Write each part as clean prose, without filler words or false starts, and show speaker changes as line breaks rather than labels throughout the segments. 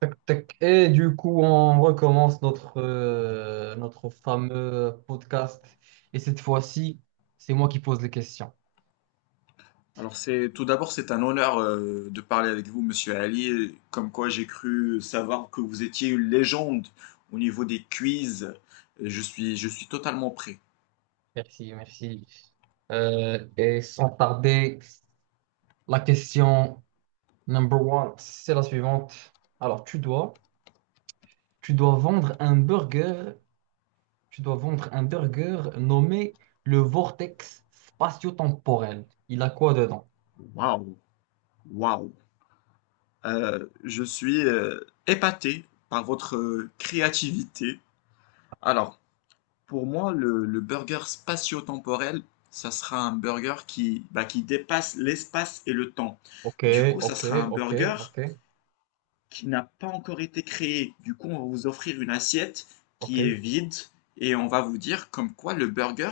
Tac, tac. Et du coup, on recommence notre fameux podcast. Et cette fois-ci, c'est moi qui pose les questions.
Alors, c'est tout d'abord c'est un honneur de parler avec vous, Monsieur Ali. Comme quoi j'ai cru savoir que vous étiez une légende au niveau des quiz. Je suis totalement prêt.
Merci, merci. Et sans tarder, la question number one, c'est la suivante. Alors, tu dois vendre un burger, tu dois vendre un burger nommé le Vortex spatio-temporel. Il a quoi dedans?
Waouh, waouh. Je suis épaté par votre créativité. Alors, pour moi, le burger spatio-temporel, ça sera un burger qui dépasse l'espace et le temps.
Ok,
Du coup, ça
ok,
sera un
ok,
burger
ok,
qui n'a pas encore été créé. Du coup, on va vous offrir une assiette qui est
ok.
vide et on va vous dire comme quoi le burger,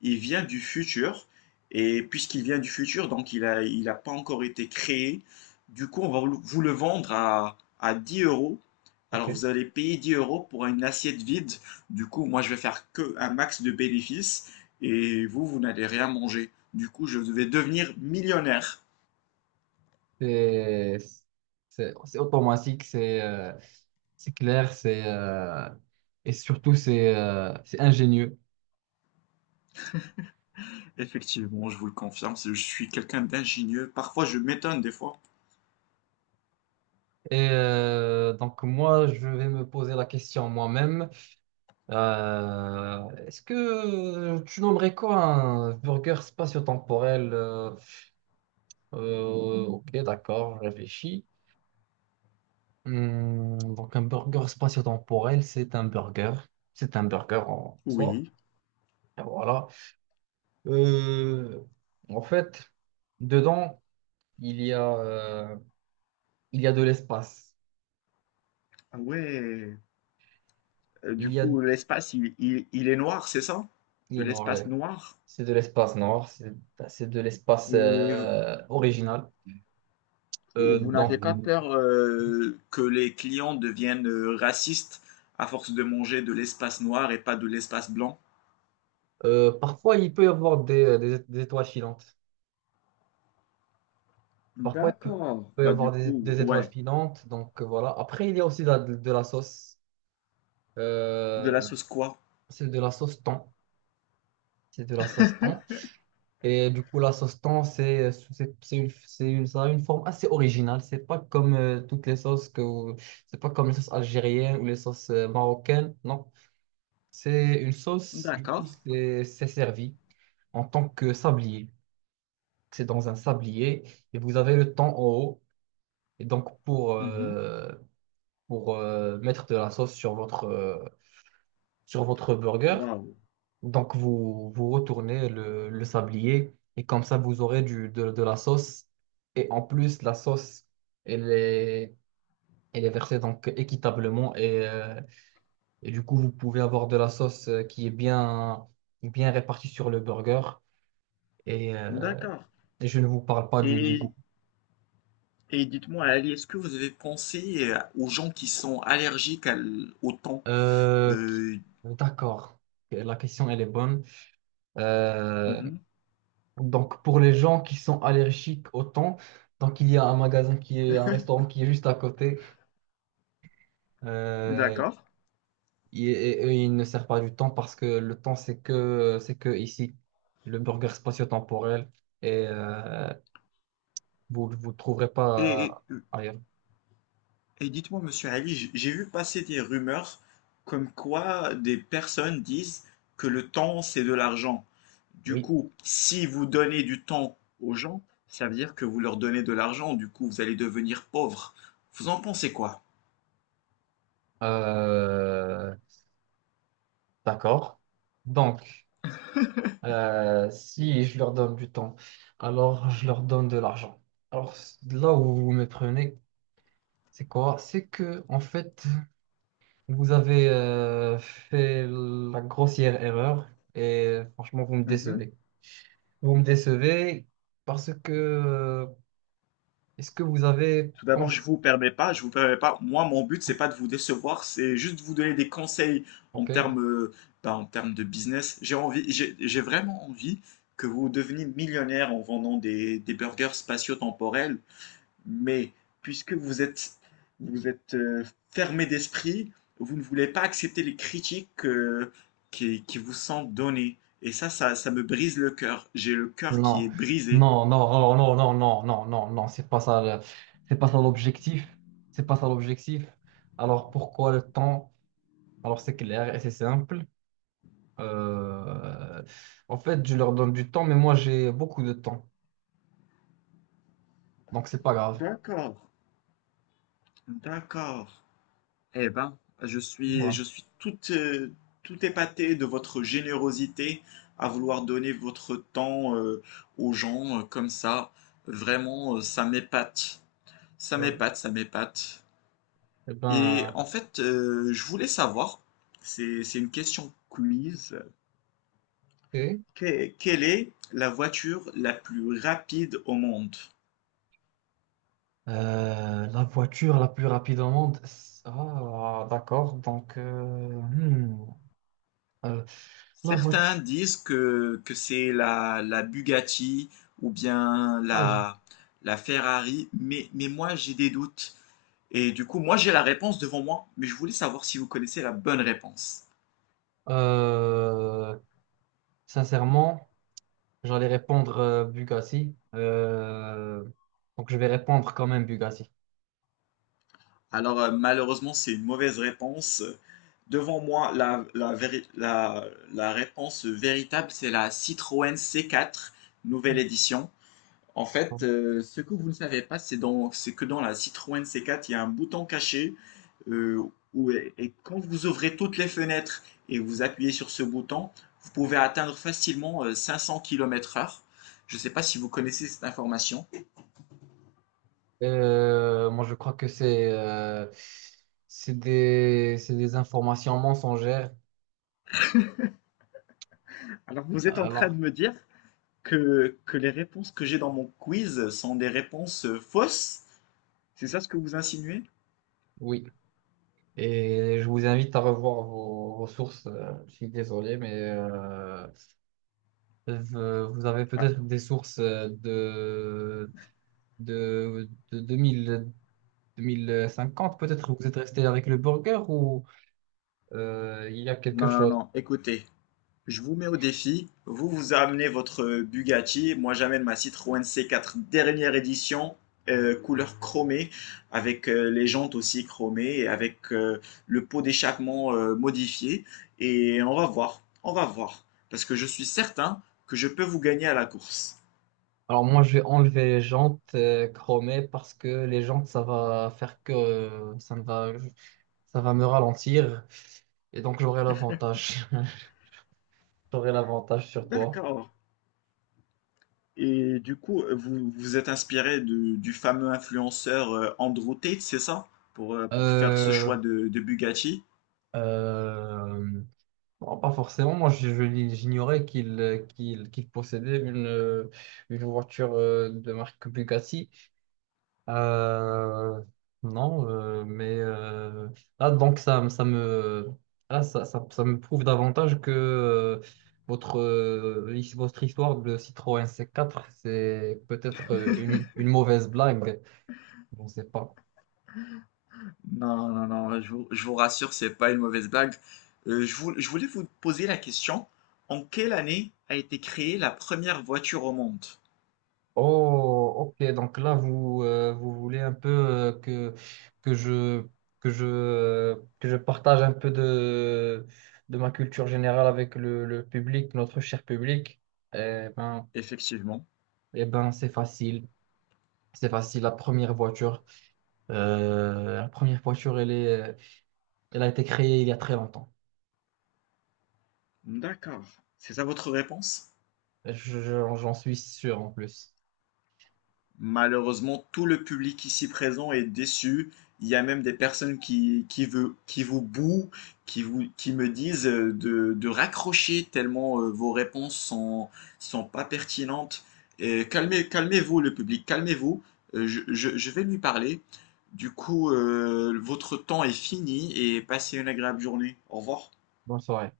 il vient du futur. Et puisqu'il vient du futur, donc il a pas encore été créé. Du coup, on va le vendre à 10 euros.
Ok.
Alors, vous allez payer 10 euros pour une assiette vide. Du coup, moi, je vais faire que un max de bénéfices et vous, vous n'allez rien manger. Du coup, je vais devenir millionnaire.
C'est c'est automatique, c'est clair, c'est et surtout c'est ingénieux.
Effectivement, je vous le confirme, je suis quelqu'un d'ingénieux. Parfois, je m'étonne des fois.
Et donc moi, je vais me poser la question moi-même. Est-ce que tu nommerais quoi un burger spatio-temporel? Ok, d'accord, je réfléchis. Donc un burger spatio-temporel, c'est un burger. C'est un burger en soi.
Oui.
Et voilà. Euh, en fait, dedans, il y a, euh, il y a de l'espace.
Ah ouais. Du
Il y a,
coup, l'espace, il est noir, c'est ça?
il
De
est noir, là.
l'espace noir?
C'est de l'espace noir, c'est de l'espace
Et,
original.
Et
Euh,
vous n'avez
donc,
pas peur que les clients deviennent racistes à force de manger de l'espace noir et pas de l'espace blanc?
euh, parfois, il peut y avoir des étoiles filantes. Parfois, il peut,
D'accord.
peut y
Bah, du
avoir des,
coup,
des étoiles
ouais.
filantes. Donc, voilà. Après, il y a aussi de la sauce.
De la
Euh,
sauce quoi?
c'est de la sauce thon. C'est de la sauce thon. Et du coup, la sauce thon, ça a une forme assez originale. C'est pas comme toutes les sauces c'est pas comme les sauces algériennes ou les sauces marocaines. Non, c'est une sauce. Du coup,
D'accord.
c'est servi en tant que sablier. C'est dans un sablier et vous avez le thon en haut. Et donc pour
Mhm.
euh, pour euh, mettre de la sauce sur votre burger,
Waouh.
donc, vous retournez le sablier et comme ça, vous aurez de la sauce. Et en plus, la sauce, elle est, elle est versée donc équitablement. Et du coup, vous pouvez avoir de la sauce, qui est bien, bien répartie sur le burger. Et, euh,
D'accord.
et je ne vous parle pas du
Et
goût.
Et dites-moi, Ali, est-ce que vous avez pensé aux gens qui sont allergiques au thon?
Euh,
Euh,
d'accord. La question, elle est bonne. Euh,
mhm,
donc, pour les gens qui sont allergiques au thon, donc il y a un restaurant qui est juste à côté. Euh,
d'accord.
il- et, il ne sert pas du temps parce que le temps, c'est que ici, le burger spatio-temporel, et vous ne vous le trouverez
Et, et-
pas
euh,
ailleurs.
et dites-moi, monsieur Ali, j'ai vu passer des rumeurs comme quoi des personnes disent que le temps, c'est de l'argent. Du
Oui.
coup, si vous donnez du temps aux gens, ça veut dire que vous leur donnez de l'argent. Du coup, vous allez devenir pauvre. Vous en pensez quoi?
Euh, d'accord. Donc, si je leur donne du temps, alors je leur donne de l'argent. Alors, là où vous me prenez, c'est quoi? C'est que, en fait, vous avez fait la grossière erreur et franchement, vous me décevez. Vous me décevez parce que est-ce que vous avez
Tout d'abord, je
pensé.
vous permets pas, je vous permets pas. Moi, mon but, c'est pas de vous décevoir, c'est juste de vous donner des conseils en termes,
OK.
euh, en termes de business. J'ai envie, j'ai vraiment envie que vous deveniez millionnaire en vendant des burgers spatio-temporels. Mais puisque vous êtes fermé d'esprit, vous ne voulez pas accepter les critiques qui vous sont données. Et ça me brise le cœur. J'ai le cœur qui
Non.
est brisé.
Non, non, non, non, non, non, non, non, non, c'est pas ça le- c'est pas ça l'objectif. C'est pas ça l'objectif. Alors pourquoi le temps? Alors c'est clair et c'est simple. Euh, en fait, je leur donne du temps, mais moi j'ai beaucoup de temps. Donc c'est pas grave.
D'accord, d'accord. Eh ben, je suis,
Voilà.
je suis tout épaté de votre générosité à vouloir donner votre temps aux gens comme ça. Vraiment, ça m'épate. Ça
Euh,
m'épate, ça m'épate.
eh
Et
ben,
en fait, je voulais savoir, c'est une question quiz,
OK.
quelle est la voiture la plus rapide au monde?
La voiture la plus rapide au monde. Ah, d'accord. Donc, hmm. Euh, la
Certains
voiture.
disent que c'est la Bugatti ou bien
Ah, j'ai-
la Ferrari, mais moi j'ai des doutes. Et du coup, moi j'ai la réponse devant moi, mais je voulais savoir si vous connaissez la bonne réponse.
Euh, sincèrement, j'allais répondre Bugatti. Donc, je vais répondre quand même Bugatti.
Alors, malheureusement, c'est une mauvaise réponse. Devant moi, la réponse véritable, c'est la Citroën C4, nouvelle édition. En fait, ce que vous ne savez pas, c'est que dans la Citroën C4, il y a un bouton caché euh, et quand vous ouvrez toutes les fenêtres et vous appuyez sur ce bouton, vous pouvez atteindre facilement 500 km/h. Je ne sais pas si vous connaissez cette information.
Moi, je crois que c'est des informations mensongères.
Alors, vous êtes en train de
Alors,
me dire que les réponses que j'ai dans mon quiz sont des réponses fausses? C'est ça ce que vous insinuez?
oui. Et je vous invite à revoir vos sources. Je suis désolé, mais vous avez
Ah,
peut-être des sources de 2000 2050, peut-être vous êtes resté avec le burger ou il y a quelque
non, non,
chose.
non, écoutez. Je vous mets au défi. Vous, vous amenez votre Bugatti. Moi, j'amène ma Citroën C4 dernière édition, couleur chromée, avec les jantes aussi chromées et avec le pot d'échappement modifié. Et on va voir. On va voir. Parce que je suis certain que je peux vous gagner à la course.
Alors moi, je vais enlever les jantes chromées parce que les jantes, ça va faire que ça va me ralentir et donc j'aurai l'avantage. J'aurai l'avantage sur toi.
D'accord. Et du coup, vous vous êtes inspiré du fameux influenceur Andrew Tate, c'est ça? Pour faire ce
Euh,
choix de Bugatti.
euh, bon, pas forcément. Moi, j'ignorais qu'il possédait une voiture de marque Bugatti. Euh, non, mais là, donc ça me, là, ça me prouve davantage que votre histoire de Citroën C4, c'est peut-être une mauvaise blague. Je ne sais pas.
Non, non, non, je vous rassure, c'est pas une mauvaise blague. Je voulais vous poser la question, en quelle année a été créée la première voiture au monde?
Oh, ok, donc là, vous voulez un peu que je, que je partage un peu de ma culture générale avec le public, notre cher public. Eh ben,
Effectivement.
Eh ben, c'est facile. C'est facile. La première voiture, elle a été créée il y a très longtemps.
D'accord. C'est ça votre réponse?
Je- j'en suis sûr en plus.
Malheureusement, tout le public ici présent est déçu. Il y a même des personnes qui vous bouent, qui me disent de raccrocher tellement vos réponses sont pas pertinentes. Et calmez-vous, le public, calmez-vous. Je vais lui parler. Du coup, votre temps est fini et passez une agréable journée. Au revoir.
Bonne soirée.